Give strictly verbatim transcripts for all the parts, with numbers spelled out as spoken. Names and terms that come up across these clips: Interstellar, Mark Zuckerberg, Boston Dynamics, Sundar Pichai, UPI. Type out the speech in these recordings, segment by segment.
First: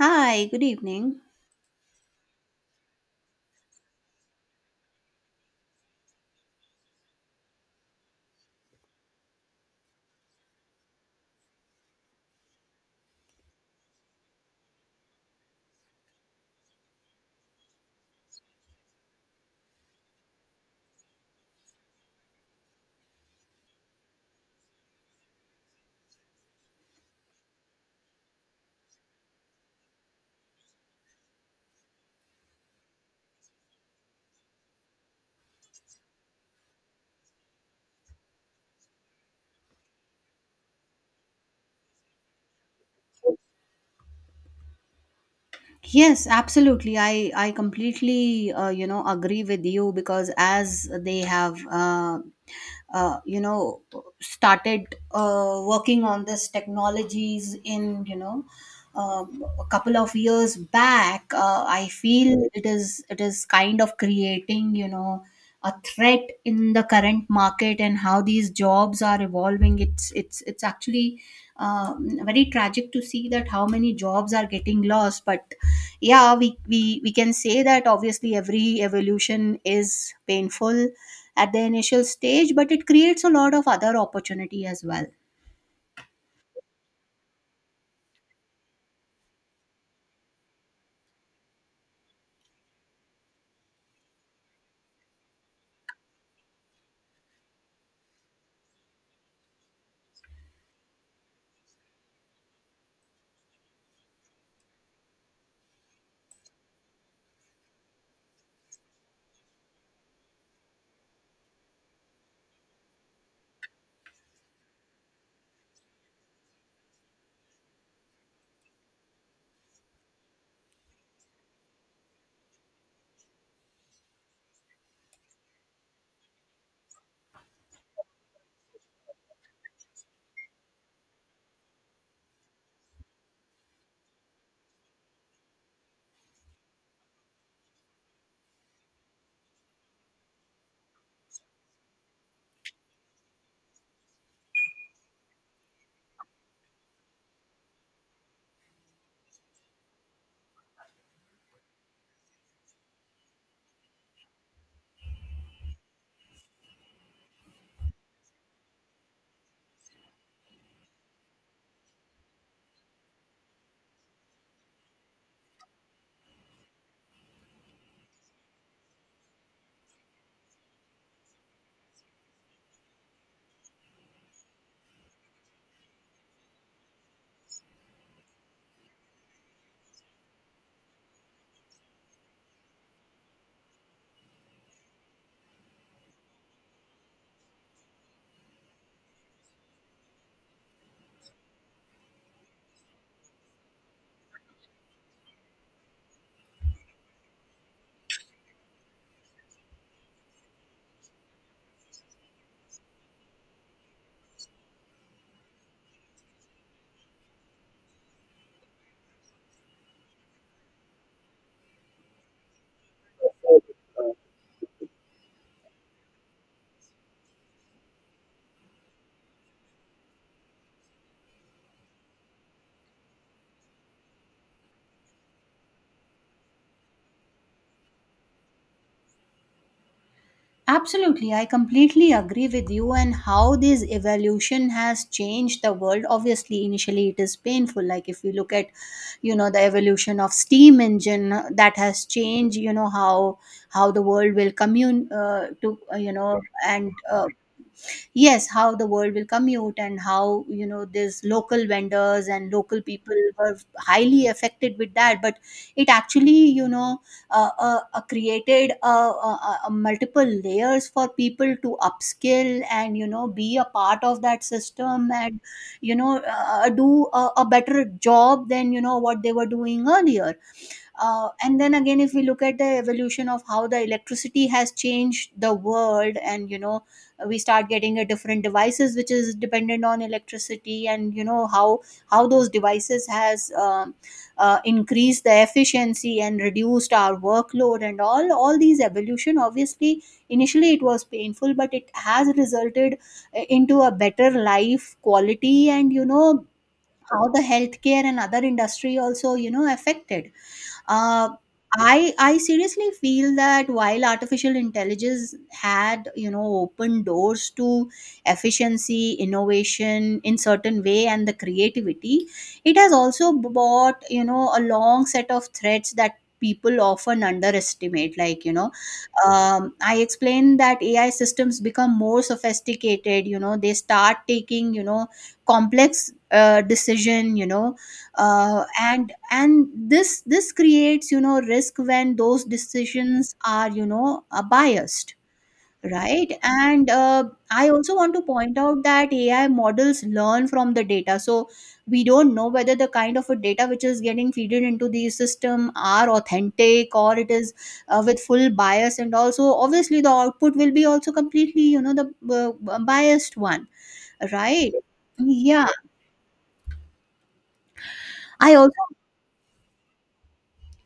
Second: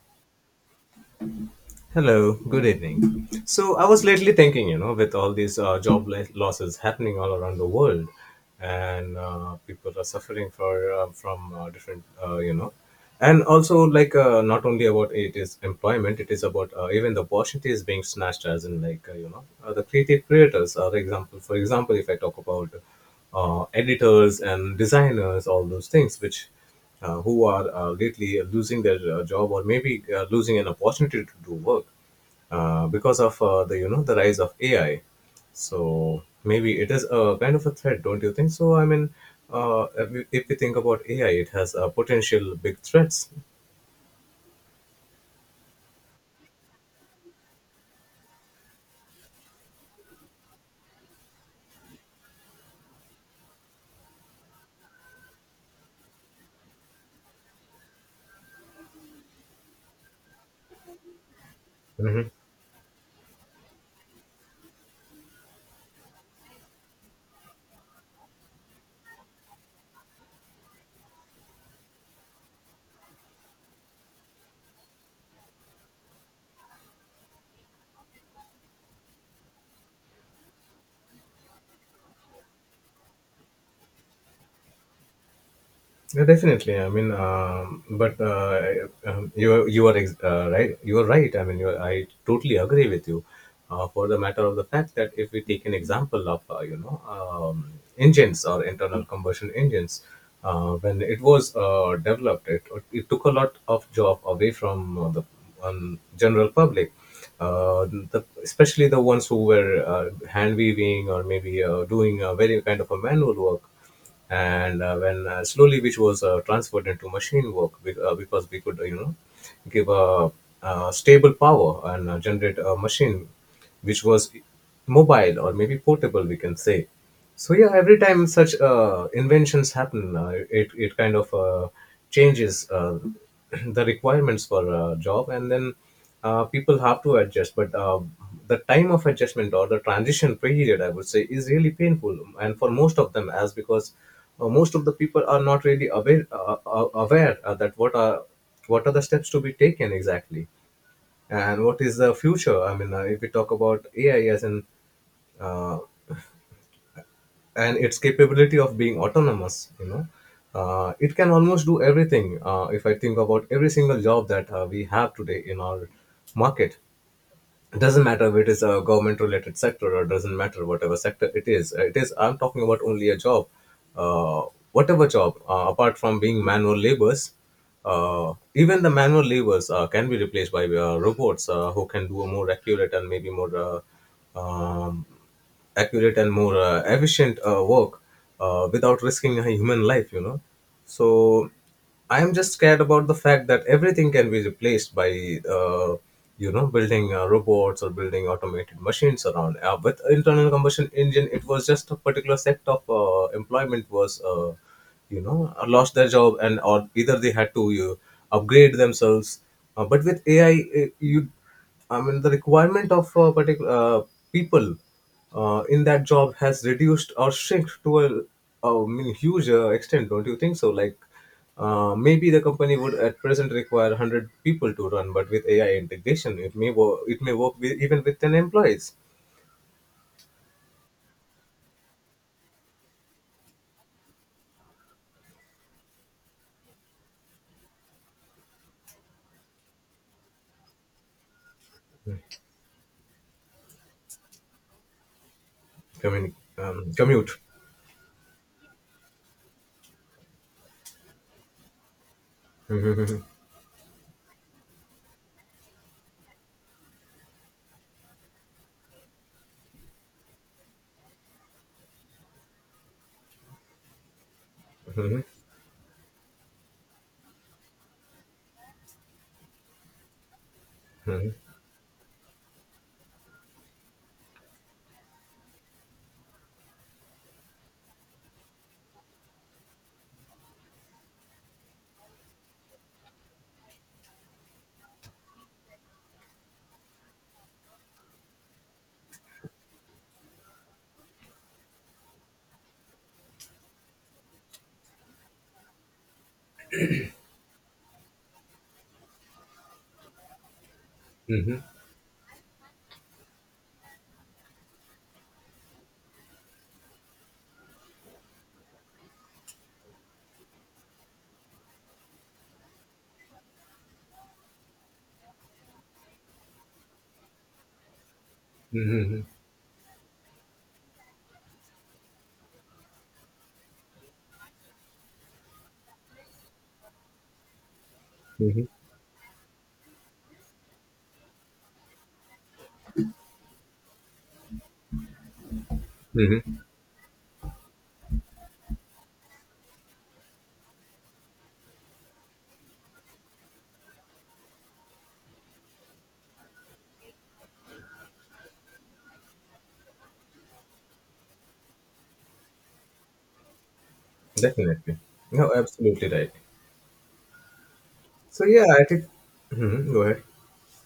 Hi, good evening. Hello, good evening. So, I was lately thinking, you know, with all these uh, job lo- losses happening all around the world, and uh, people are suffering for uh, from uh, different, uh, you know, and also like uh, not only about it is employment, it is about uh, even the opportunity is being snatched, as in like uh, you know, uh, the creative creators are example. For example, if I talk about uh, editors and designers, all those things, which uh, who are uh, lately losing their uh, job or maybe uh, losing an opportunity to do work uh, because of uh, the you know the rise of A I. So maybe it is a kind of a threat, don't you think? So I mean, uh, if, we, if we think about A I, it has uh, potential big threats. Yes, absolutely. I I completely uh, you know agree with you because as they have uh, uh, you know started uh, working on this technologies in you know um, a couple of years back uh, I feel it is it is kind of creating you know a threat in the current market and how these jobs are evolving it's it's it's actually um, very tragic to see that how many jobs are getting lost. But yeah, we, we we can say that obviously every evolution is painful at the initial stage, but it creates a lot of other opportunity as well. Yeah, definitely. I mean, um, but uh, um, you you are ex- uh, right. You are right. I mean, you are, I totally agree with you. Uh, for the matter of the fact that if we take an example of uh, you know um, engines or internal combustion engines, uh, when it was uh, developed, it, it took a lot of job away from uh, the um, general public. Uh, the, especially the ones who were uh, hand weaving or maybe uh, doing a very kind of a manual work, and uh, when uh, slowly which was uh, transferred into machine work, be- uh, because we could uh, you know give a, uh stable power and uh, generate a machine which was mobile or maybe portable, we can say. So yeah, every time such uh, inventions happen, uh, it, it kind of uh, changes uh, the requirements for a job, and then uh, people have to adjust, but uh, the time of adjustment or the transition period, I would say, is really painful, and for most of them, as because uh, most of the people are not really aware uh, uh, aware uh, that what are what are the steps to be taken exactly and what is the future. I mean, uh, if we talk about AI, as in uh, and its capability of being autonomous, you know uh, it can almost do everything. Uh, if I think about every single job that uh, we have today in our market, it doesn't matter if it is a government related sector, or doesn't matter whatever sector it is. Uh, it is I'm talking about only a job, uh, whatever job, uh, apart from being manual labors. Uh, even the manual labors uh, can be replaced by uh, robots, uh, who can do a more accurate and maybe more uh, um, accurate and more uh, efficient uh, work, uh, without risking a human life you know so I am just scared about the fact that everything can be replaced by, uh, you know, building uh, robots or building automated machines around. Uh, with internal combustion engine, it was just a particular sector of uh, employment was, uh, you know, uh, lost their job, and or either they had to you, upgrade themselves. Uh, but with A I, uh, you, I mean, the requirement of uh, particular uh, people uh, in that job has reduced or shrunk to a, a I mean, huge uh, extent. Don't you think so? Like uh, maybe the company would at present require one hundred people to run, but with A I integration, it may work. it may work with, even with ten employees. Absolutely, I completely agree with you and how this evolution has changed the world. Obviously initially it is painful, like if you look at you know the evolution of steam engine, uh, that has changed you know how how the world will commune uh, to uh, you Communi- know um, and uh, commute. yes, how the world will commute and how you know these local vendors and local people Mhm, were highly affected with that. But it actually you know uh, uh, uh, created uh, uh, uh, uh, multiple layers for people to upskill and you know be a part of that mhm, system mhm, and you know uh, do a, a better job than you know what they were doing earlier. Uh, and then again if we look at the evolution of how the electricity has changed the world and you know we start getting a different devices which is dependent on electricity, and you know how how those devices has um, uh, increased the efficiency and reduced our workload, and all all these evolution obviously initially it was painful but it has resulted uh, into a better life quality and you know how the healthcare and other industry also you know affected. uh, mhm, I I seriously feel that while artificial intelligence had you know opened doors to efficiency, innovation in certain way, and the creativity, it has also brought you know a long set of threats that people often underestimate, like you know mhm, um, I explained that AI systems become more sophisticated. You know, they start taking you know complex uh, decision, you know, uh, mhm, and and this this creates you know risk when those decisions are you know uh, biased, right? mhm. and uh, I also want to point out that AI models learn from the data, so we don't know whether the kind of a data which is getting feeded into the system are authentic or it is uh, with full bias, and also obviously the output will be also completely you know the uh, biased one, right? Definitely. No, Yeah, absolutely right. So I yeah, also, I think. Mhm. Go ahead.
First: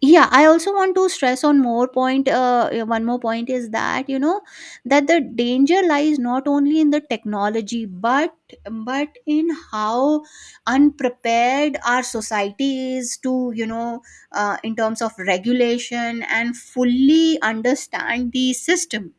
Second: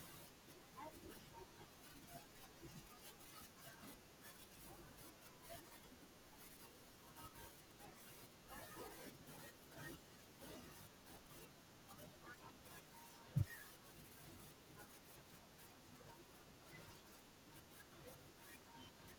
yeah, I also want to stress on more point, uh, uh, one more point is that you know that the danger lies not only in the technology, but but in how unprepared our society is to you know uh, in terms of regulation and fully understand the system.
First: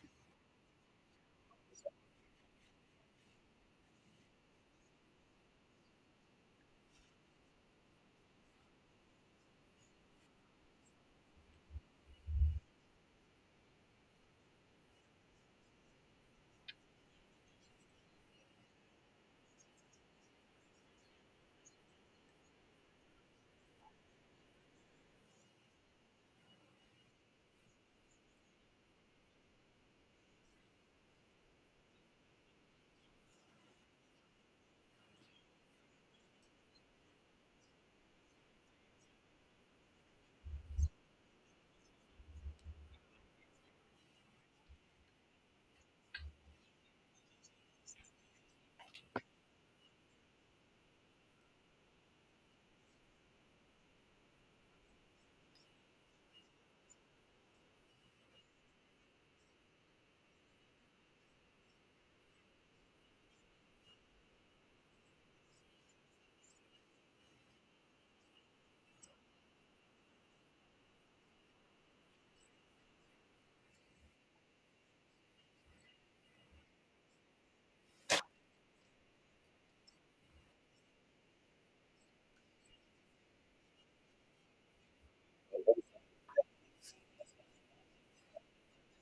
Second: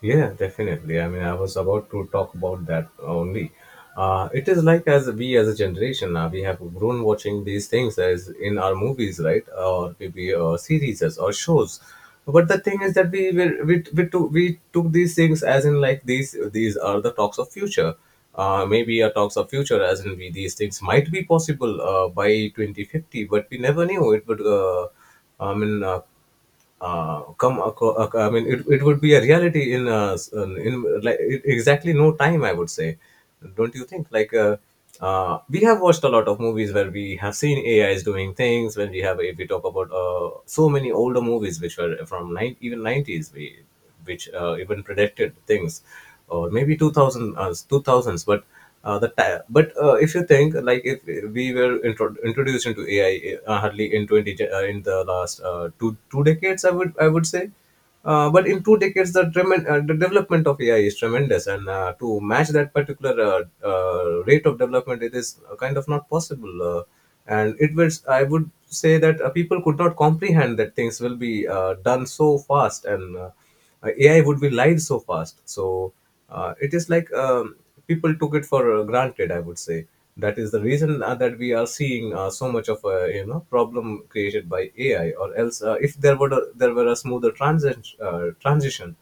Yeah, definitely. I mean, I was about to talk about that only. Uh, it is like, as we, as a generation now, we have grown watching these things as in our movies, right? Or maybe uh, series or shows. But the thing is that we were, we we took we took these things as in like these these are the talks of future. Uh, maybe a talks of future, as in we, these things might be possible uh, by twenty fifty, but we never knew it would. Uh, I mean. Uh, uh, come aco- ac- i mean it, it would be a reality in uh, s- in in, like it- exactly no time, I would say. Don't you think? Like uh, uh, we have watched a lot of movies where we have seen A I is doing things. When we have, if we talk about uh, so many older movies which were from nine, even nineties, we which uh, even predicted things, or maybe two thousand, uh, two thousands. But uh, the ti- but uh, if you think like if we were intro- introduced into A I uh, hardly in twenty ge- uh, in the last uh, two two decades, I would I would say. Uh, but in two decades, the, tremen- uh, the development of A I is tremendous, and uh, to match that particular uh, uh, rate of development, it is uh, kind of not possible. Uh, and it was, I would say that uh, people could not comprehend that things will be uh, done so fast, and uh, uh, A I would be live so fast. So uh, it is like, um, people took it for uh, granted, I would say. That is the reason uh, that we are seeing uh, so much of a you know problem created by A I. Or else, uh, if there were a, there were a smoother transit, uh, transition,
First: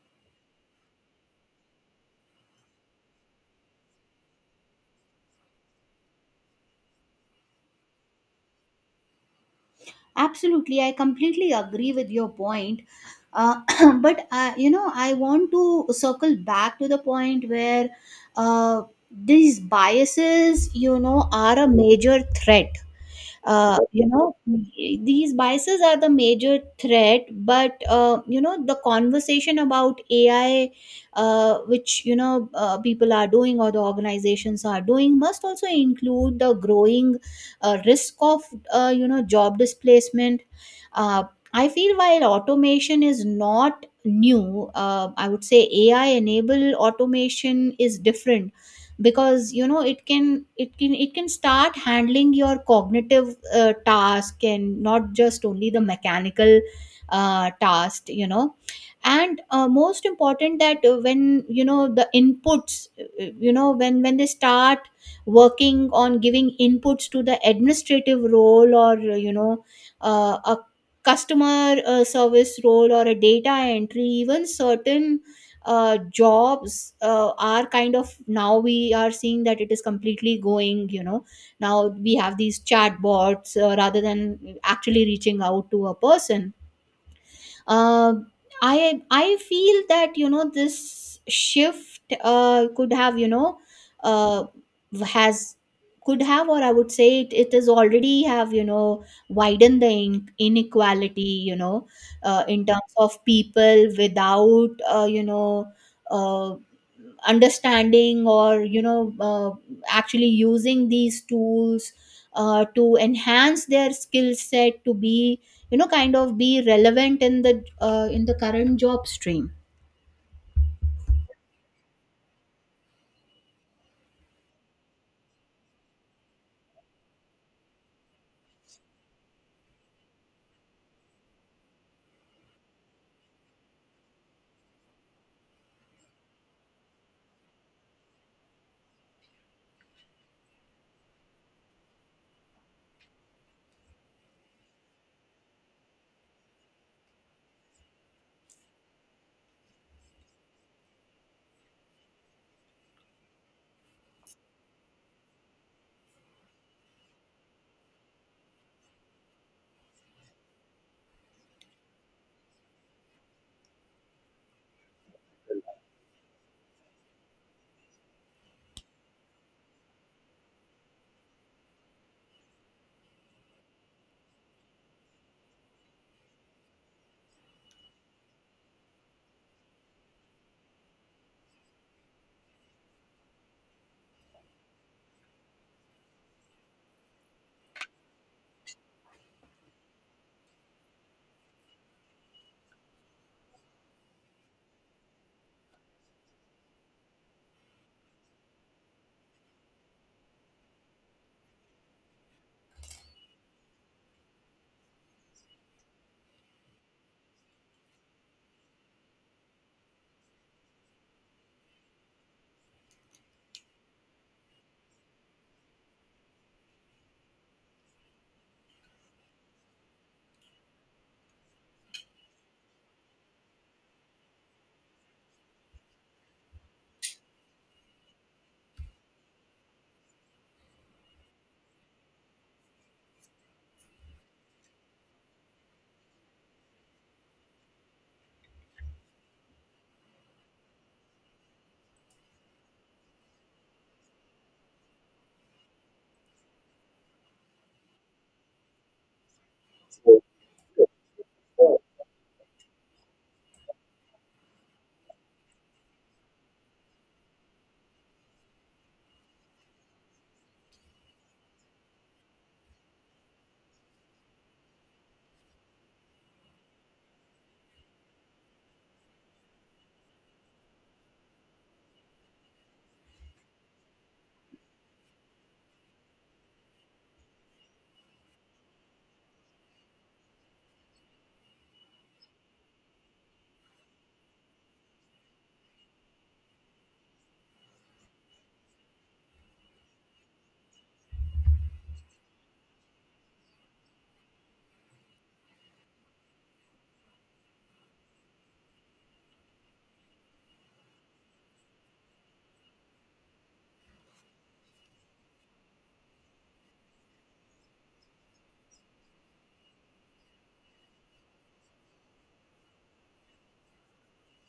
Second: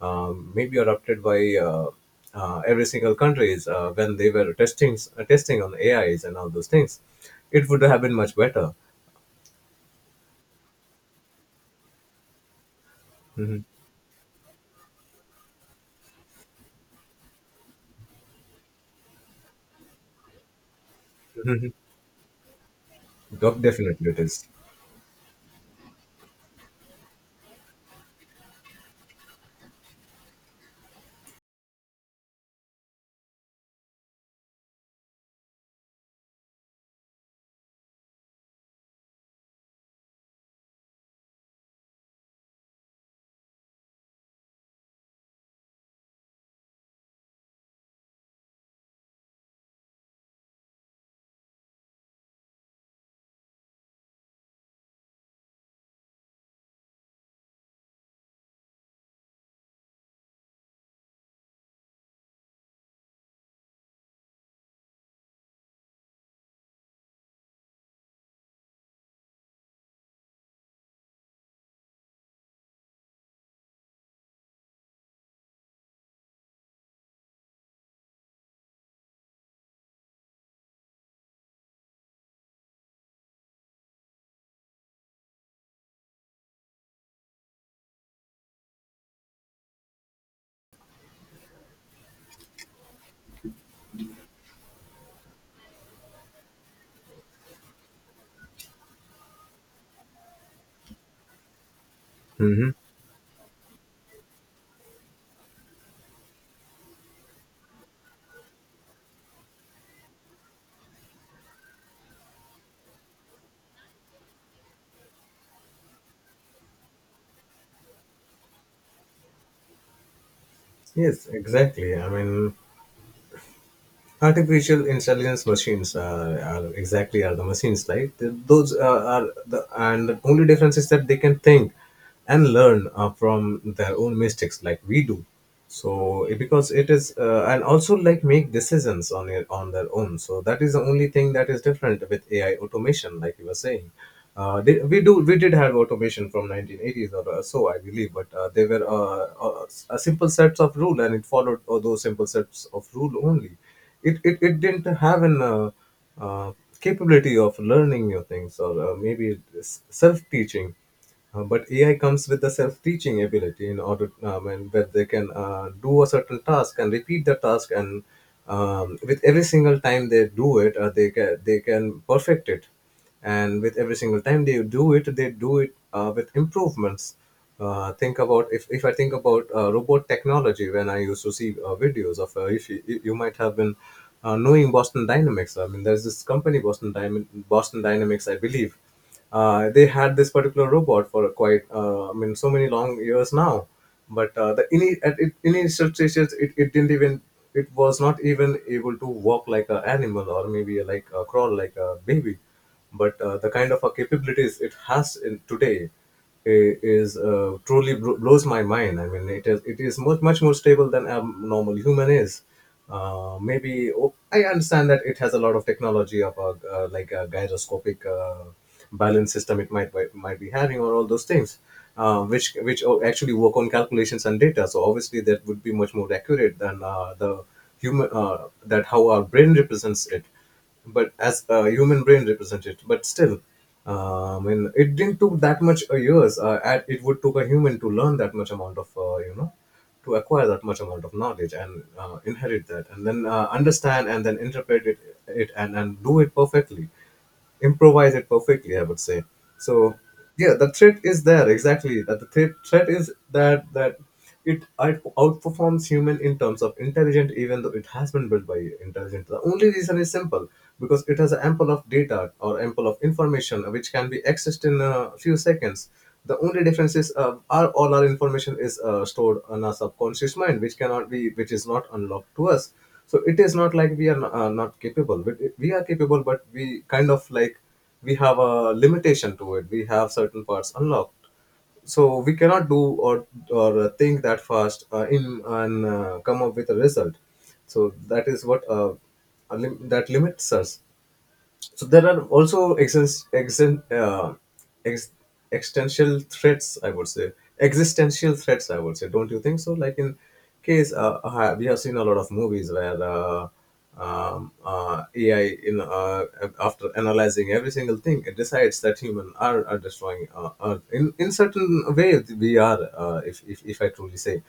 um, maybe adopted by uh, uh, every single countries uh, when they were testing uh, testing on A Is and all those things, it would have been much better. Absolutely, I completely agree with your point. Mm-hmm. Uh, but uh, you know, I want to circle back to the point where uh, these biases, you know, are a major threat, uh, you Definitely, it know, is. these biases are the major threat. But uh, you know the conversation about AI, uh, which you know uh, people are doing or the organizations are doing, must also include the growing uh, risk of uh, you know job displacement. uh, I feel while automation is not new, uh, I would say AI enable automation is different because you know it can it can it can start handling your cognitive uh, task and not just only the mechanical uh, task, you know. And uh, most important that uh, when you know the inputs, uh, you know, when when they start working on giving inputs to the administrative role or uh, you know uh, a customer uh, service role or a data entry, even certain uh, jobs uh, are kind of, now we are seeing that it is completely going you know, now we have these chatbots uh, rather than actually reaching out to a person. uh, i i feel that you know this shift uh, could have you know uh, has could have, or I would say it, it is already have you know widened the in- inequality, you know, uh, in Mm-hmm. terms of people without uh, you know uh, understanding or you know uh, actually using these tools uh, to enhance their skill set to be you know kind of be relevant in the uh, in the current job stream. Yes, exactly. I mean, artificial intelligence machines are, are exactly are the machines, like th- those uh, are the, and the only difference is that they can think and learn uh, from their own mistakes like we do. So it- because it is uh, and also like make decisions on it on their own, so that is the only thing that is different with AI automation, like you were saying. Uh, did, we do we did have automation from nineteen eighties or uh, so, I believe, but uh, they were uh, uh, a simple sets of rule, and it followed uh, those simple sets of rule only. It, it, it didn't have an uh, uh, capability of learning new things or uh, maybe s- self-teaching. Uh, but AI comes with the self-teaching ability in order, um, and where they can uh, do a certain task and repeat the task and, um, with every single time they do it, uh, they can they can perfect it. And with every single time they do it they do it uh, with improvements. Uh, think about, if, if I think about uh, robot technology, when I used to see uh, videos of uh, if you, you might have been uh, knowing Boston Dynamics. I mean, there's this company boston Dynam Boston Dynamics, I believe. Uh, they had this particular robot for quite uh, I mean so many long years now. But uh, the ini at it, initial stages, it, it didn't even it was not even able to walk like an animal, or maybe like a crawl like a baby. But uh, the kind of uh, capabilities it has in today i- is uh, truly bro- blows my mind. I mean, it is it is much much more stable than a normal human is. Uh, maybe oh, I understand that it has a lot of technology of a, uh, like a gyroscopic uh, balance system it might might be having, or all those things, uh, which which o- actually work on calculations and data. So obviously that would be much more accurate than uh, the human, uh, that how our brain represents it, but as a human brain represented. But still, uh, I mean, it didn't took that much uh, years, uh, and it would took a human to learn that much amount of, uh, you know to acquire that much amount of knowledge and uh, inherit that and then uh, understand and then interpret it, it and, and do it perfectly, improvise it perfectly, I would say. So yeah, the threat is there, exactly. That the threat, threat is that that it out- outperforms human in terms of intelligent, even though it has been built by intelligent. The only reason is simple, because it has ample of data or ample of information which can be accessed in a few seconds. The only difference is, uh, our, all our information is uh, stored on our subconscious mind which cannot be which is not unlocked to us. So it is not like we are n- uh, not capable. We, we are capable, but we kind of like, we have a limitation to it. We have certain parts unlocked, so we cannot do, or or uh, think that fast uh, in and uh, come up with a result. So that is what, uh, a lim- that limits us. So there are also exist, exist, uh, ex, existential threats, I would say. Existential threats, I would say. Don't you think so? Like in case, uh, uh, we have seen a lot of movies where uh, um, uh, A I, in uh, after analyzing every single thing, it decides that human are, are destroying uh, Earth. In, in certain way, we are, uh, if, if, if I truly say.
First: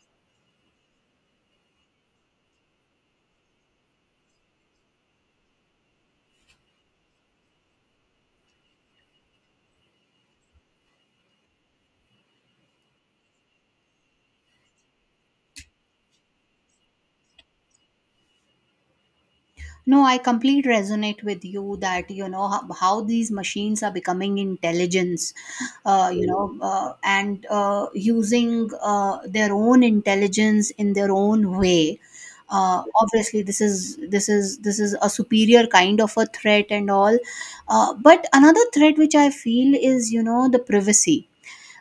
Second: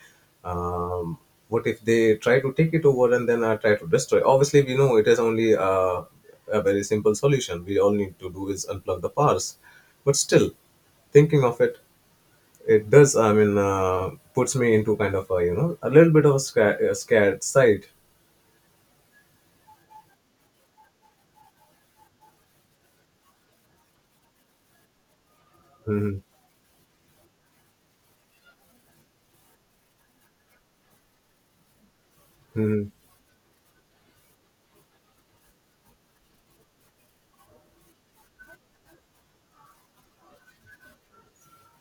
Um, what if they try to take it over and then uh, try to destroy? Obviously, we know it is only uh, a very simple solution. We all need to do is unplug the powers. But still, thinking of it, it does. I mean, uh, puts me into kind of a, you know a little bit of a, sca- a scared side. No, I completely resonate with you that you know how, how these machines are becoming intelligence, uh, you Mm-hmm. know, uh, and uh, using uh, their own intelligence in their own way. Uh, Mm-hmm. obviously, this is this is this is a superior kind of a threat and all. Uh, but another threat which I feel is you know the privacy.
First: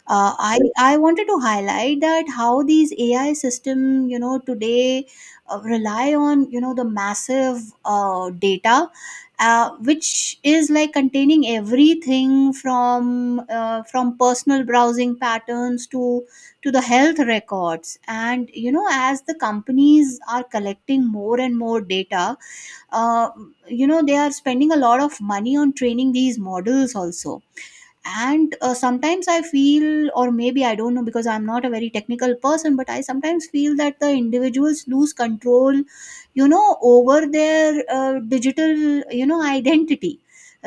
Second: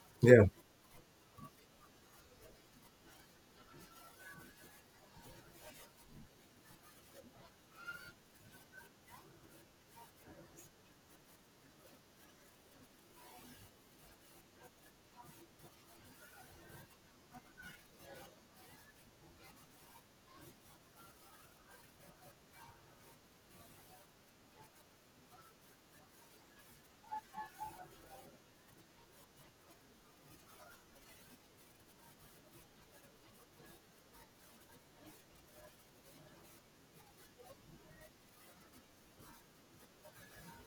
uh, Yeah. I I wanted to highlight that how these A I system you know today uh, rely on you know the massive uh, data, uh, which is like containing everything from uh, from personal browsing patterns to to the health records, and you know as the companies are collecting more and more data, uh, you know they are spending a lot of money on training these models also. And uh, sometimes I feel, or maybe I don't know because I'm not a very technical person, but I sometimes feel that the individuals lose control you know over their uh, digital you know identity,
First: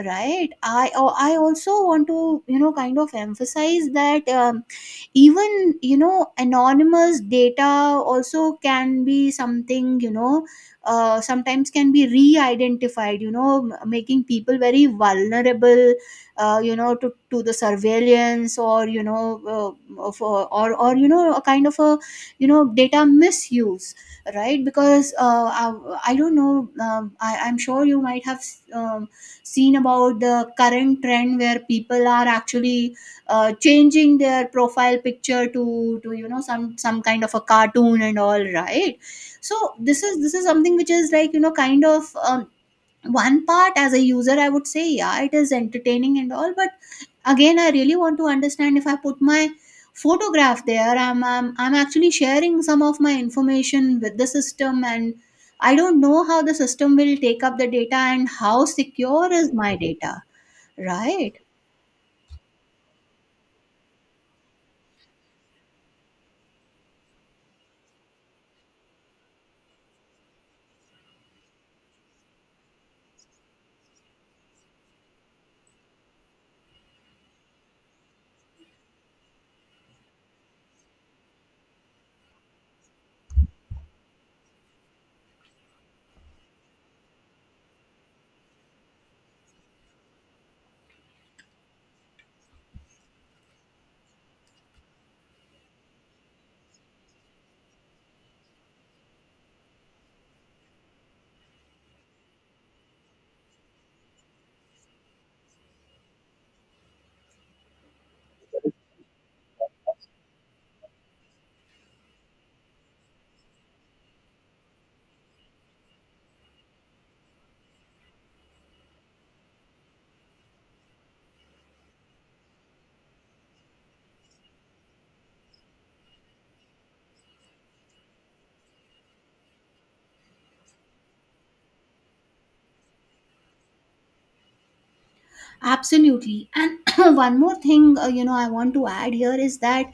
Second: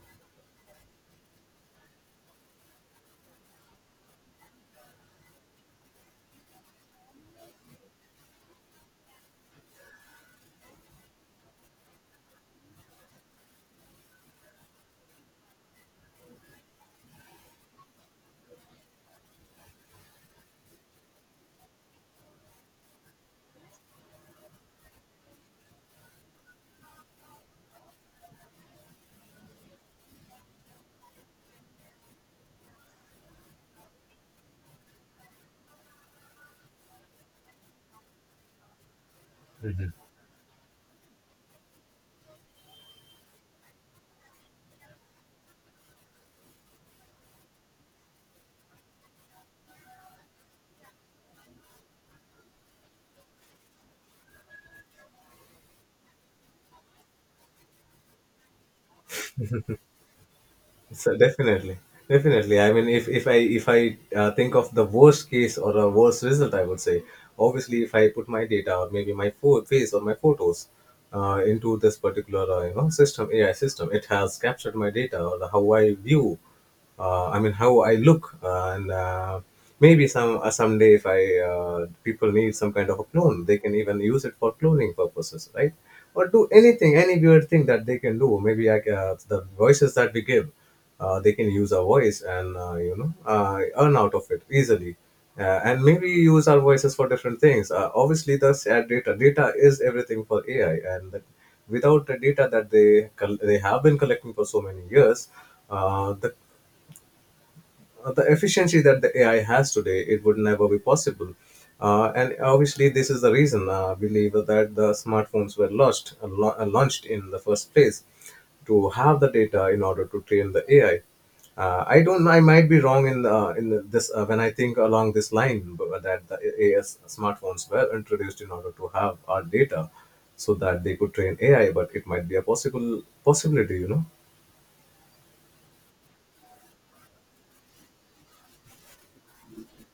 right? I oh, i also want to you know kind of emphasize that, um, even you know anonymous data also can be something you know uh, sometimes can be re-identified, you know, m- making people very vulnerable uh, you know to, to the surveillance or you know uh, for, or or you know a kind of a you know data misuse, right? Because uh, I, I don't know, um, I, I'm sure you might have um, seen about the current trend where people are actually uh, changing their profile picture to to you know some some kind of a cartoon and all, right? So this is this is something which is like you know kind of, um, one part as a user I would say yeah it is entertaining and all, but again I really want to understand if I put my photograph there, i'm i'm, I'm actually sharing some of my information with the system, and I don't know how the system will take up the data and how secure is my data, So right? definitely, definitely. I mean, if if I if I uh, think of the worst case or a worst result, I would say, obviously, if I put my data or maybe my pho- face or my photos uh, into this particular, uh, you know system A I system, it has captured my data or how I view. Uh, I mean, how I look, uh, and uh, maybe some uh, someday, if I uh, people need some kind of a clone, they can even use it for cloning purposes, right? Or do anything, any weird thing that they can do. Maybe I, ca- uh, the voices that we give, uh, they can use our voice and, uh, you know uh, earn out of it easily, uh, and maybe use our voices for different things. Uh, obviously, the sad data data is everything for A I, and that, without the data that they col- they have been collecting for so many years, uh, the uh, the efficiency that the A I has today, it would never be possible. Uh, and obviously, this is the reason, uh, I believe that the smartphones were launched, uh, lau- uh, launched in the first place, to have the data in order to train the A I. Uh, I don't. I might be wrong in, uh, in the- this, uh, when I think along this line, but that the A S smartphones were introduced in order to have our data so that they could train A I. But it might be a possible possibility, you know. Absolutely. And one more thing, uh, you know, I want to add here is that,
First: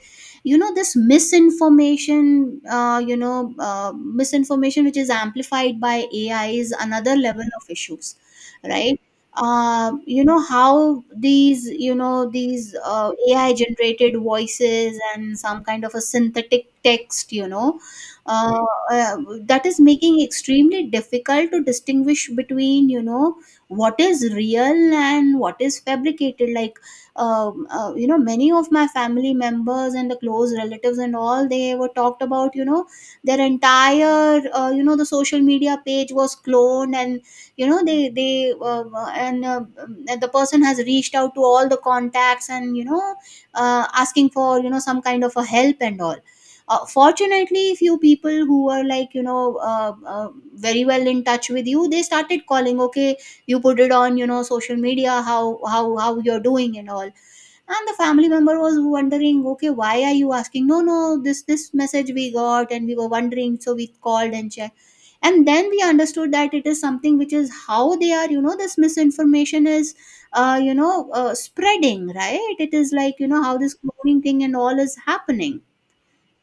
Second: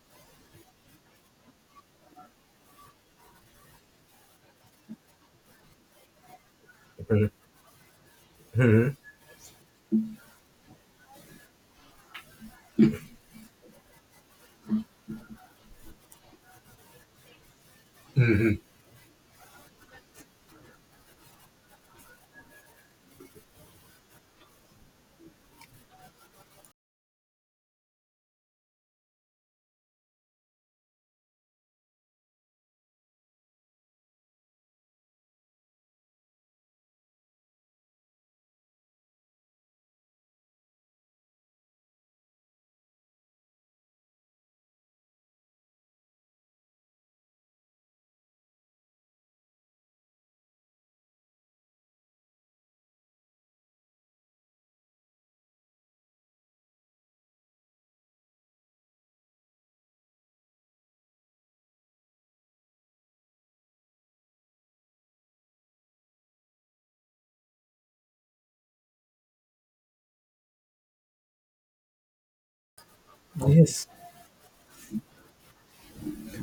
you know, this misinformation, uh, you know, uh, misinformation which is amplified by A I is another level of issues, right? Uh, you know, how these, you know, these uh, A I generated voices and some kind of a synthetic text, you know, uh, uh, that is making extremely difficult to distinguish between, you know, what is real and what is fabricated, like um, uh, you know many of my family members and the close relatives and all, they were talked about you know their entire uh, you know the social media page was cloned, and you know they they uh, uh, and uh, um, the person has reached out to all the contacts, and you know uh, asking for you know some kind of a help and all. Uh, fortunately few people who were like you know uh, uh, very well in touch with you, they started calling, okay, you put it on you know social media, how how how you're doing and all. And the family member was wondering, okay, why are you asking? No, no, this this message we got and we were wondering, so we called and checked. And then we understood that it is something which is how they are, you know, this misinformation is uh, you know uh, spreading, right? It is like you know how this Yes. cloning thing and all is happening.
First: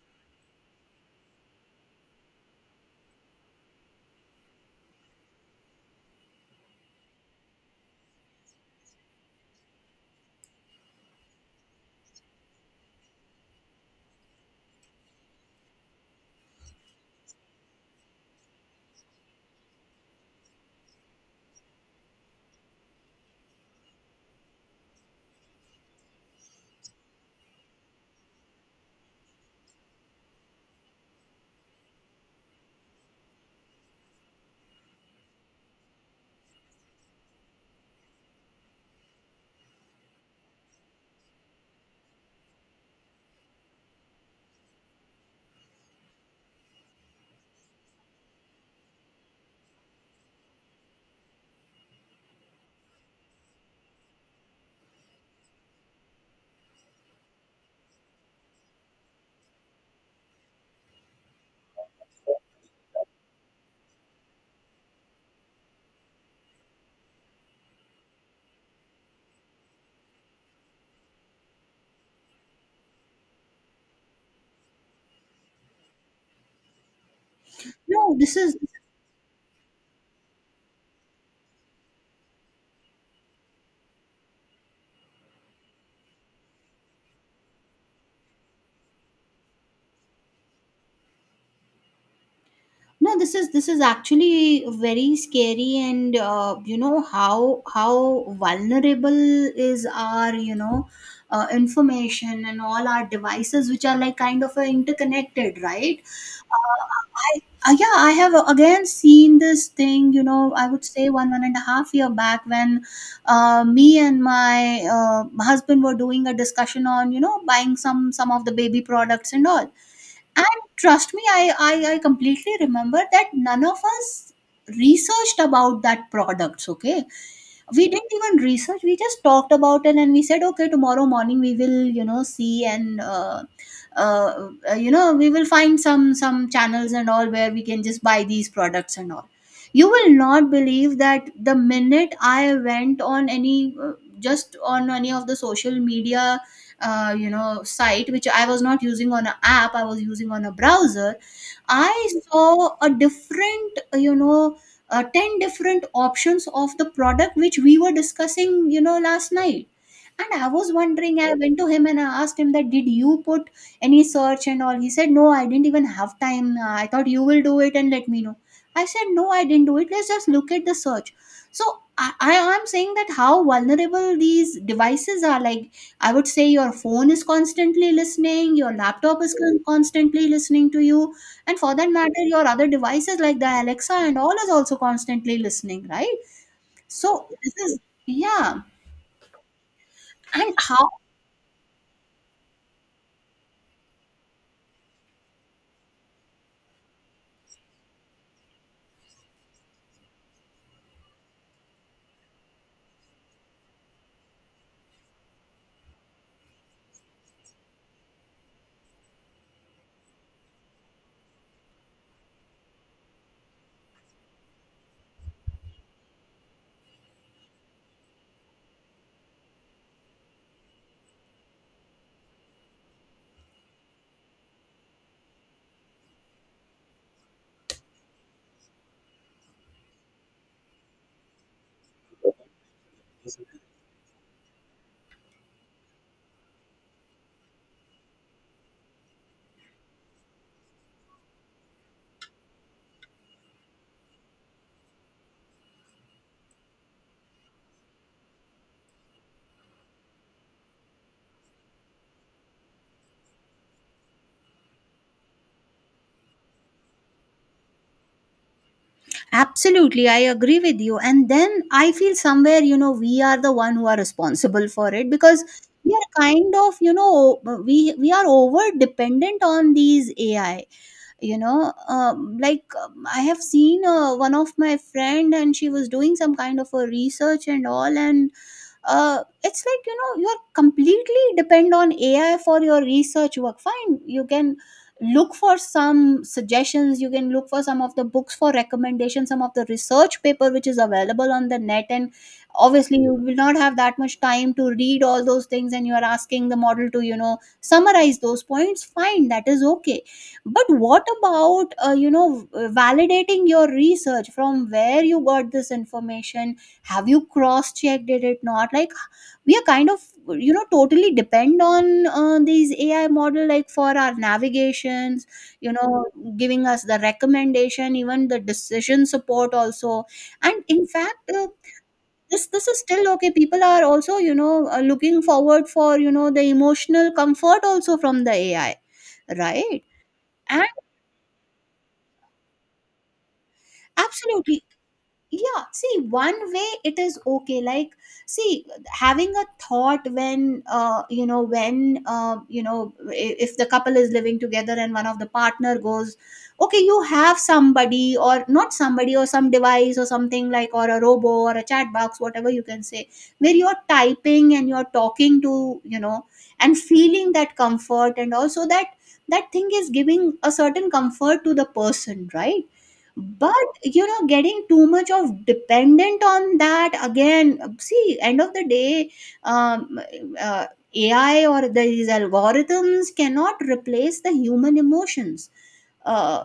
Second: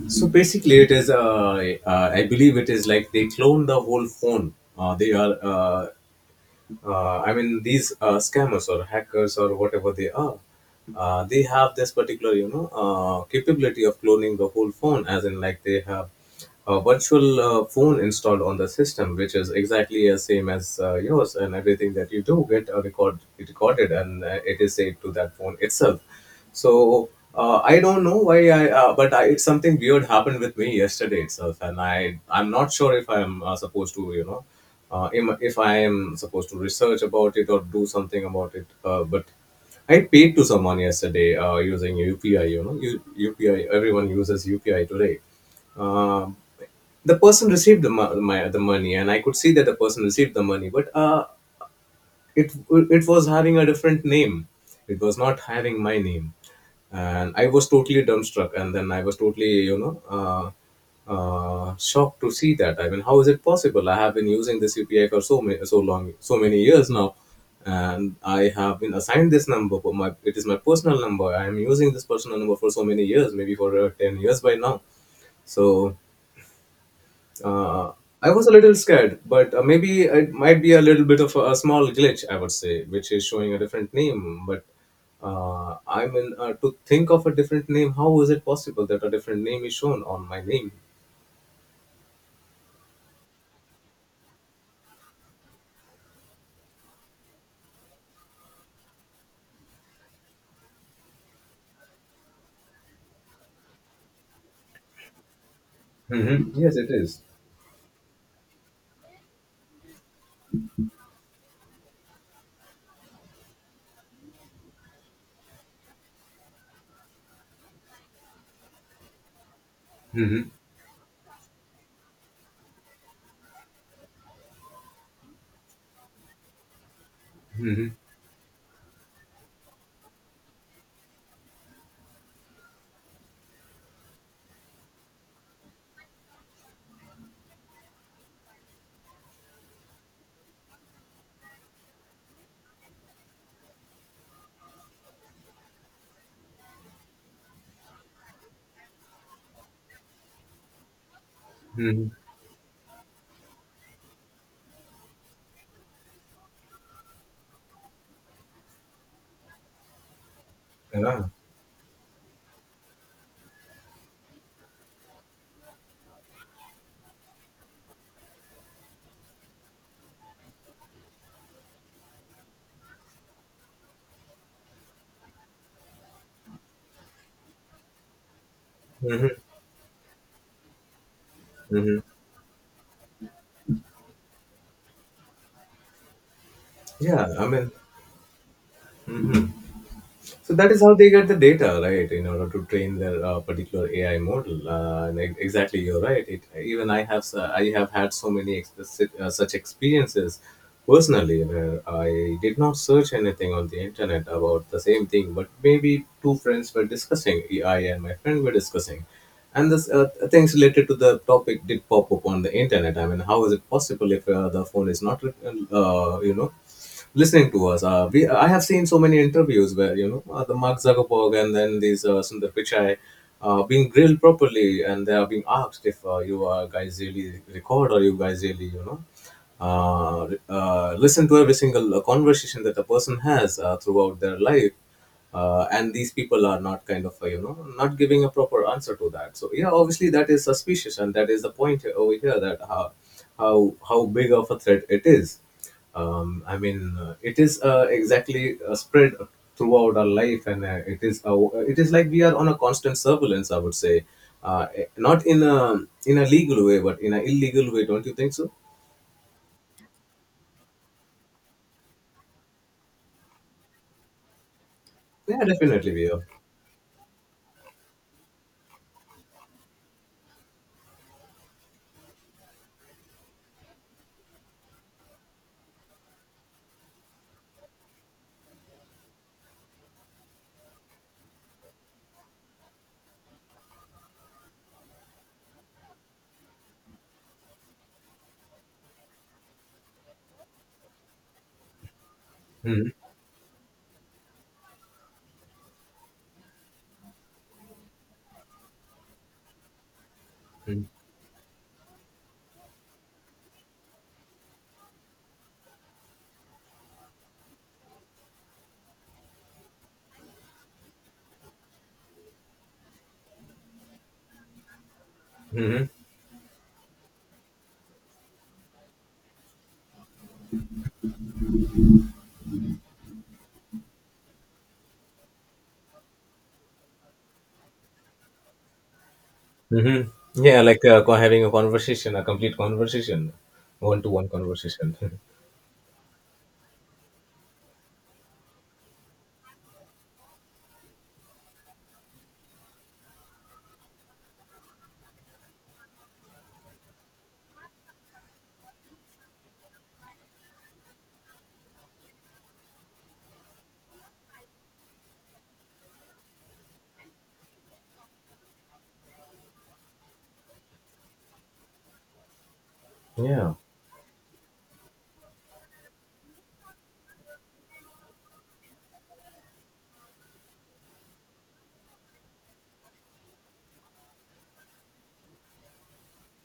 So basically, it is. Uh, uh, I believe it is like they clone the whole phone. Uh, they are. Uh, uh, I mean, these uh, scammers or hackers or whatever they are, uh, they have this particular, you know uh, capability of cloning the whole phone. As in, like, they have a virtual uh, phone installed on the system, which is exactly as same as uh, yours, and everything that you do get uh, record recorded, and uh, it is saved to that phone itself. So, uh, I don't know why I, uh, but I, it's something weird happened with me yesterday itself, and I I'm not sure if I'm uh, supposed to you know uh, im- if I am supposed to research about it or do something about it, uh, but. I paid to someone yesterday, uh, using U P I. You know, U- UPI. Everyone uses U P I today. Um the person received the, mo- my, the money, and I could see that the person received the money. But uh, it it was having a different name. It was not having my name. And I was totally dumbstruck, and then I was totally, you know uh, uh, shocked to see that. I mean, how is it possible? I have been using this U P I for so many so long so many years now, and I have been assigned this number for my it is my personal number. I am using this personal number for so many years, maybe for uh, ten years by now. So, uh, no I this was a is little scared, but uh, maybe it might be a little bit of a, a small glitch, I would say, which is showing a different name. But uh, I mean, uh, to think of a different name, how is it possible that a different name is shown on my name? no this is this is actually very scary, and uh, you know how how vulnerable is our you know uh, information and all our devices which are like kind of uh, interconnected, right? Mm-hmm. Yes, uh, it is. I, uh, yeah, I have again seen this thing, you know, I would say one one and a half year back when uh, me and my uh, husband were doing a discussion on you know buying some some of the baby products and all. Mm-hmm. And trust me, I, I, I completely remember that none of us researched about that products. Okay? We didn't even research. We just talked about it and we said, okay, tomorrow morning we will, you know, see and uh, uh, uh, you know we will find some some channels and all where we can just buy these products and all. You will not believe that the minute I went on any uh, just on any of the social media uh, you know site, which I was not using on an app, I was using on a browser, Mm-hmm. I saw a different, uh, you know, uh, ten different options of the product which we were discussing, you know, last night. And I was wondering, Yeah. I went to him and I asked him that, did you put any search and all? He said, no, I didn't even have time. Uh, I thought you will do it and let me know. I said, no, I didn't do it. Let's just look at the search. So I, I am saying that how vulnerable these devices are. Like, I would say your phone is constantly listening, your laptop Mm-hmm. is con- constantly listening to you. And for that Mm-hmm. matter, your other devices like the Alexa and all is also constantly listening, right? Yeah, So I this mean, is, yeah, and so that is how. how they get the data, right? In order to train their, uh, particular A I model. Uh, and e- exactly, you're right. It, even I have s- I have had so many ex- si- uh, such experiences personally, where I did not search anything on the internet about the same thing, but maybe two friends were discussing. E, I and my friend were discussing, and this uh, things related to the topic did pop up on the internet. I mean, how is it possible if uh, the phone is not, uh, you know? listening to us. Uh, we, I have seen so many interviews where, you know uh, the Mark Zuckerberg, and then these uh, Sundar Pichai, uh, being grilled properly, and they are being asked if, uh, you, uh, guys really record, or you guys really, you know uh, uh, listen to every single uh, conversation that a person has uh, throughout their life. Uh, and these people are not kind of, uh, you know not giving a proper answer to that. So yeah, obviously that is suspicious, and that is the point here- over here, that how how how big of a threat it is. um, I mean, uh, it is uh, exactly uh, spread throughout our life, and uh, it is uh, it is like we are on a constant surveillance, I would say. Uh, eh, not in a in a legal way, but in an illegal way. Don't you think so? Absolutely, I agree with you. And then I feel somewhere, you know, we are the one who are responsible for it, Yeah, because we definitely we are are. kind of, you know, we we are over dependent on these A I. You know, um, like um, I have seen uh, one of my friend, and she was doing some kind of a research and all, and uh, it's like, you know, you are completely depend on AI for your research work. Fine, you can look for some suggestions, you can look for some of the books for recommendations, some of the research paper which is available on the net, and Mm-hmm. obviously you will not have that much time to read all those things, and you are asking the model to, you know, summarize those points. Fine, that is okay. But what about uh, you know validating your research? From where you got this information? Have you cross checked? Did it not? Like, we are kind of, you know, totally depend on uh, these AI model, like for our navigations, you know, giving us the recommendation, even the decision support also. And in fact, uh, this this is still okay. People are also, you know, uh, looking forward for, you know, the emotional comfort also from the AI, right? Mm-hmm. Yeah, And like, uh, co- having a conversation, a complete conversation, one to one absolutely, conversation. yeah, see, one way it is okay. Like, see, having a thought when, uh, you know when, uh, you know i- if the couple is living together and one of the partner goes, okay, you have somebody or not somebody or some device or something like, or a robo or a chat box, whatever you can say, where you're typing and you're talking to, you know, and feeling that comfort, and also that that thing is giving a certain comfort to the person, right? Yeah. But you know, getting too much of dependent on that, again, see, end of the day, um, uh, AI or these algorithms cannot replace the human emotions. uh,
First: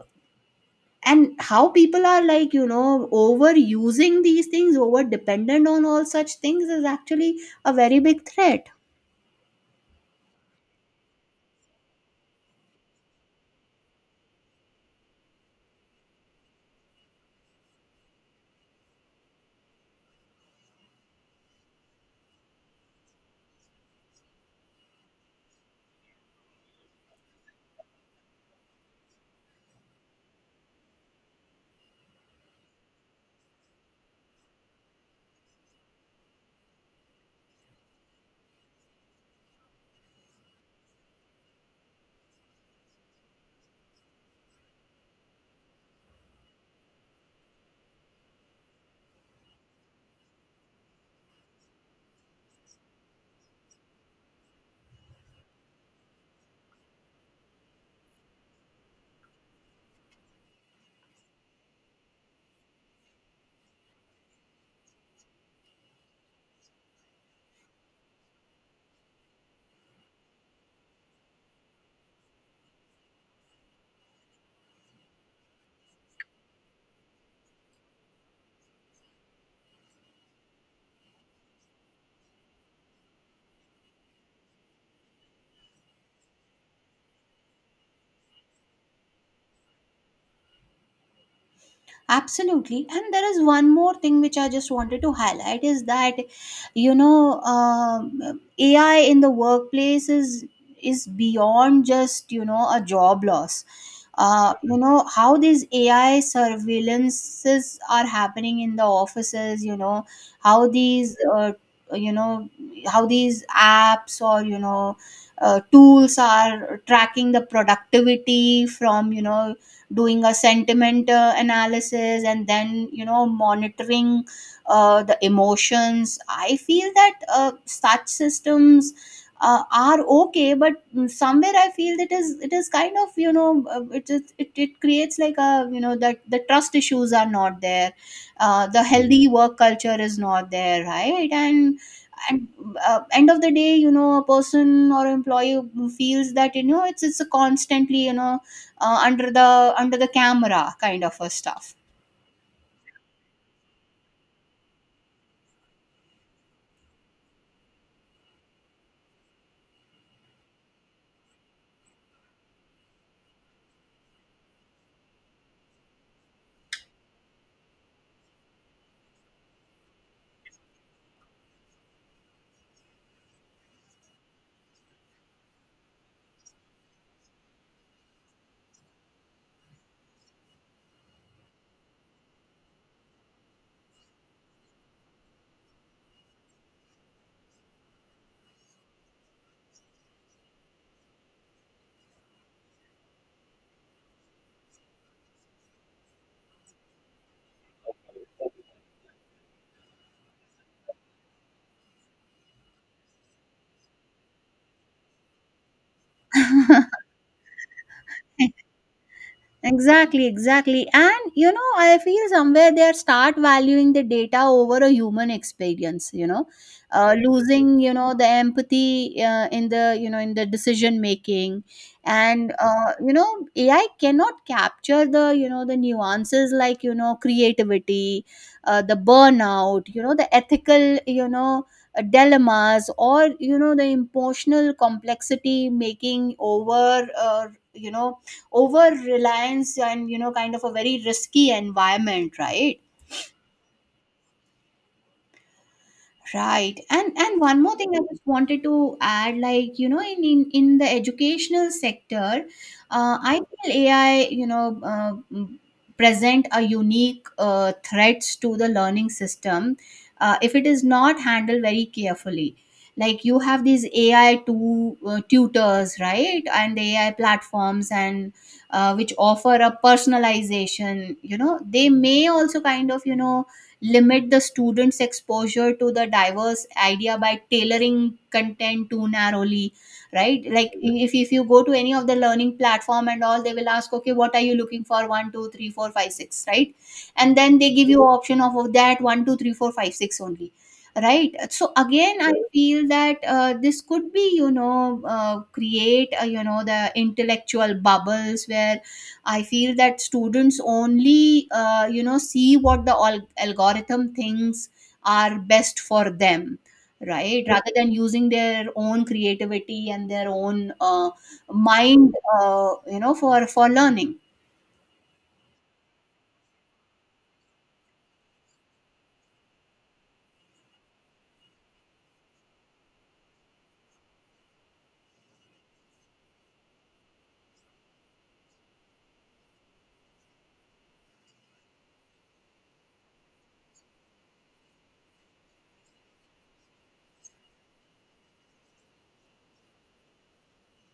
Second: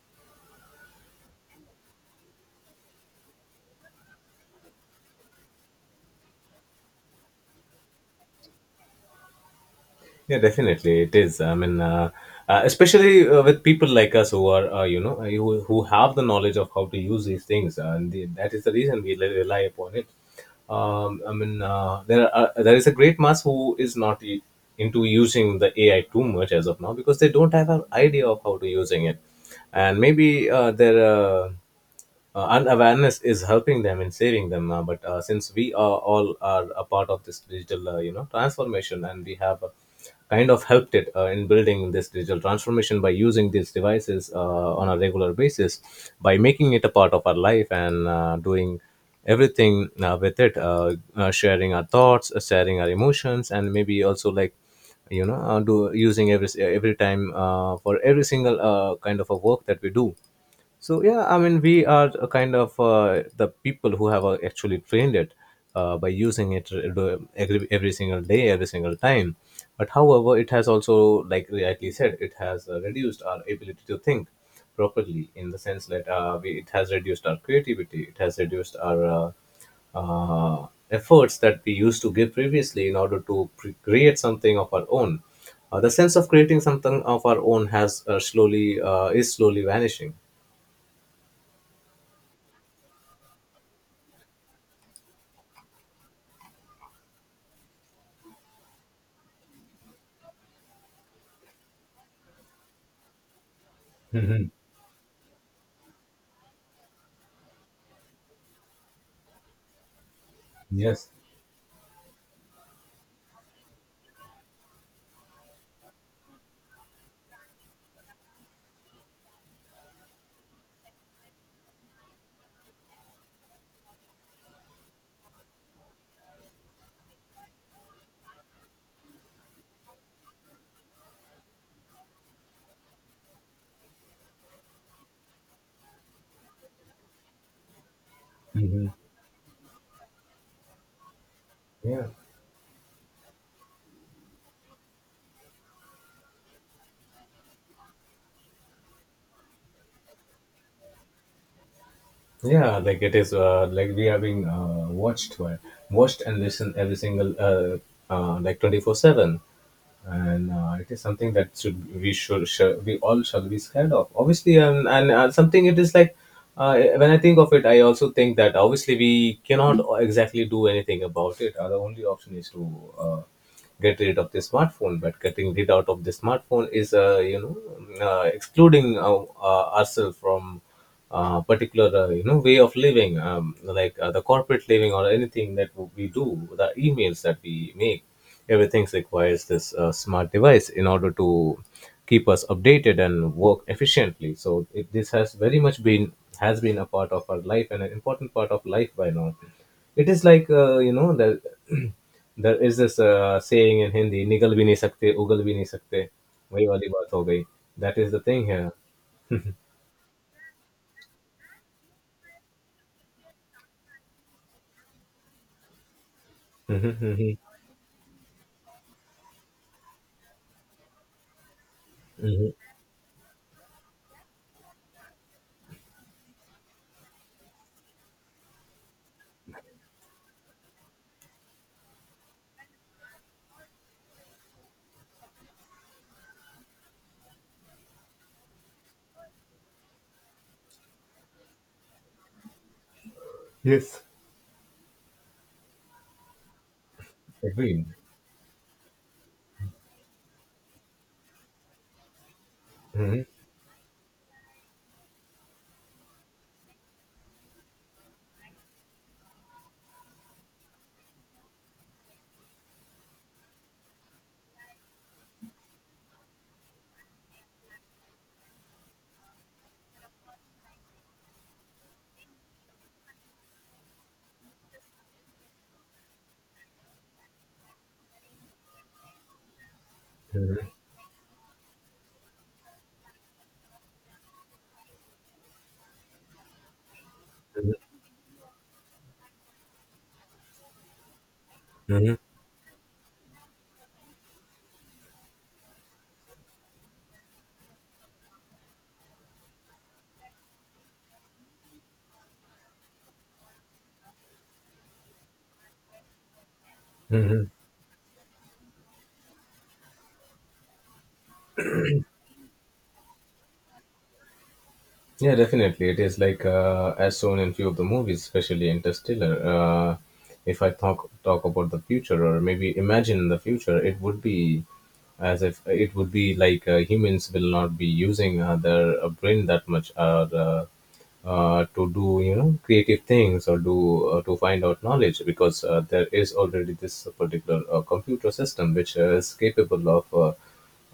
and how people are, like, you know, overusing these things, over dependent on all such things is actually a very big threat. Yeah, definitely it is. I mean, uh, uh, especially uh, with people like us, who are, uh, you know, uh, who, who have the knowledge of how to use these things, uh, and the, that is the reason we rely rely upon it. Um, I mean, uh, there are uh, there is a great mass who is not e- into using the A I too much as of now, because they don't have an idea of how to using it, and maybe uh, they're. Uh, uh, and awareness is helping them and saving them, uh, but uh, since we are all are a part of this digital, uh, you know transformation, and we have, uh, kind of helped it, uh, in building this digital transformation by using these devices uh, on a regular basis, by making it a part of our life, and uh, doing everything uh, with it, uh, uh, sharing our thoughts, uh, sharing our emotions, and maybe also like, you know uh, do using every every time uh, for every single uh, kind of a work that we do. So yeah, I mean, we are a kind of, uh, the people who have uh, actually trained it uh, by using it uh, every, every single day, every single time. But however, it has also, like rightly said, it has uh, reduced our ability to think properly, in the sense that, uh, we, it has reduced our creativity, it has reduced our uh, uh, efforts that we used to give previously, in order to pre- create something of our own. Uh, the sense of creating something of our own has uh, slowly uh, is slowly vanishing. Absolutely. And there is one more thing which I just wanted to highlight, is that, you know, um, A I in the workplace is is beyond just, you know, a job loss. Hmm. Uh, you know how these A I surveillances are happening in the offices. You know how Yes. these uh, you know how these apps, or, you know, uh, tools are tracking the productivity, from, you know, doing a sentiment uh, analysis, and then, you know, monitoring uh, the emotions. I feel that uh, such systems uh, are okay, but somewhere I feel that, is it, is kind of, you know, uh, it is it, it creates like a, you know, that the trust issues are not there, uh, the Hmm. healthy work culture is not there, right? and Yeah. and uh, end of the day, you know, a person or employee feels that, you know, it's it's a constantly, you know, uh, under the under the camera kind of a stuff. Yeah, like, it is uh, like we are being uh, watched by watched and listened every single, uh, uh, like, twenty four seven, and uh, it is something that should we should, should we all shall be scared of, obviously. And and uh, something, it is like, uh, when I think of it, I also think that obviously we cannot exactly do anything about it. Our only option is to uh, get rid of the smartphone, but getting rid out of the smartphone is, uh, you know uh, excluding, uh, uh, ourselves from uh, particular, uh, you know way of living, um, like, uh, the corporate living or anything that we do, the emails that we make. Everything requires this uh, smart device in order to keep us updated and work efficiently. So it, this has very much been has been a part of our life, and an important part of life by now. It is like, uh, you know the there is this uh, saying in Hindi: nigal bhi nahi sakte ugal bhi nahi sakte. वही वाली बात हो गई. That is the thing here. Exactly, exactly. And you know, I feel somewhere they are start valuing the data over a human experience, you know, uh, losing, you know, the empathy uh, in the, you know, in the decision making. And, uh, you know, A I cannot capture the, you know, the nuances, like, you know, creativity, uh, the burnout, you know, the ethical, you know, uh, dilemmas, or, you know, the emotional complexity making, over, uh, you know, over reliance, and you know, kind of a very risky environment, right? Yes. Right. And and one more Agreed. thing I just wanted to add, like, you know, in in, in the educational sector, uh, Hmm. I feel A I, you know, uh, mm, present a unique uh, threats to the learning system, uh, if it is not handled very carefully. Like, you have these A I tu- uh, tutors, right? And the A I platforms and uh, which offer a personalization, you know, they may also kind of, you know, limit the students exposure to the diverse idea by tailoring content too narrowly, right? Hmm. Like, if, if you go to any of the learning platform and all, they will ask, okay, what are you looking for? One two three four five six, right? And then they give you option of, of that one two three four five six only, right? So again, I feel that uh, this could be, you know, uh, create, uh, you know, the intellectual bubbles where I feel that students only, uh, you know, see what the al- algorithm thinks are best for them, right? Hmm. Rather than using their own creativity and their own uh, mind, uh, you know, for for learning. Yeah, definitely. It is like, uh, as shown in few of the movies, especially Interstellar. Uh, if I talk talk about the future, or maybe imagine in the future, it would be, as if it would be like, uh, humans will not be using uh, their uh, brain that much, or uh, uh, to do, you know creative things, or do uh, to find out knowledge, because uh, there is already this particular uh, computer system, which uh, is capable of uh,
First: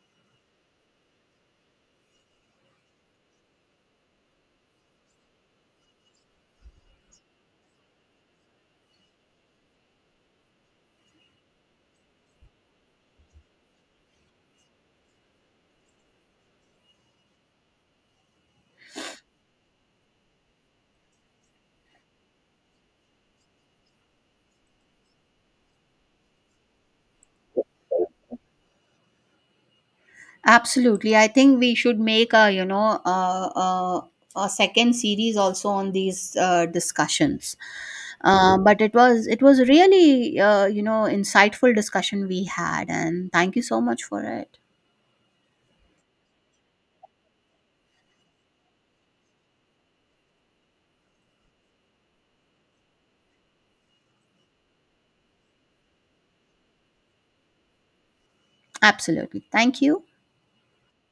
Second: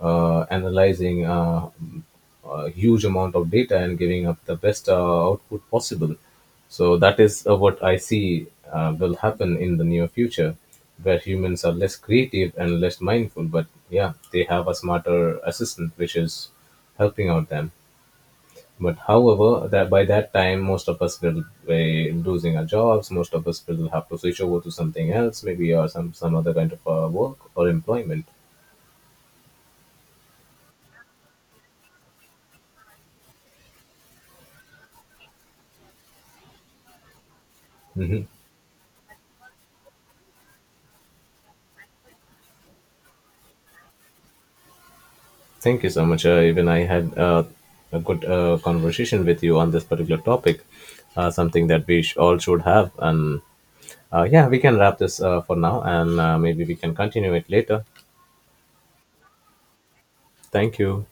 uh, analyzing Uh, a huge amount of data and giving up the best uh, output possible. So that is uh, what I see uh, will happen in the near future, where humans are less creative and less mindful. But yeah, they have a smarter assistant which is helping out them. But however, that by that time, most of us will be losing our jobs. Most of us will have to switch over to something else, maybe, or some some other kind of uh, work or employment. Absolutely, I think we should make a, you know, a, a, a second series also on these uh, discussions. Uh, but it was it was really, uh, you know, insightful discussion we had, and thank you so much for it. Thank you so much. Uh, even I had uh, a good uh, conversation with you on this particular topic, uh, something that we sh- all should have. And uh, yeah, we can wrap this uh, for now, and uh, maybe we can continue it later. Absolutely. Thank you. Thank you.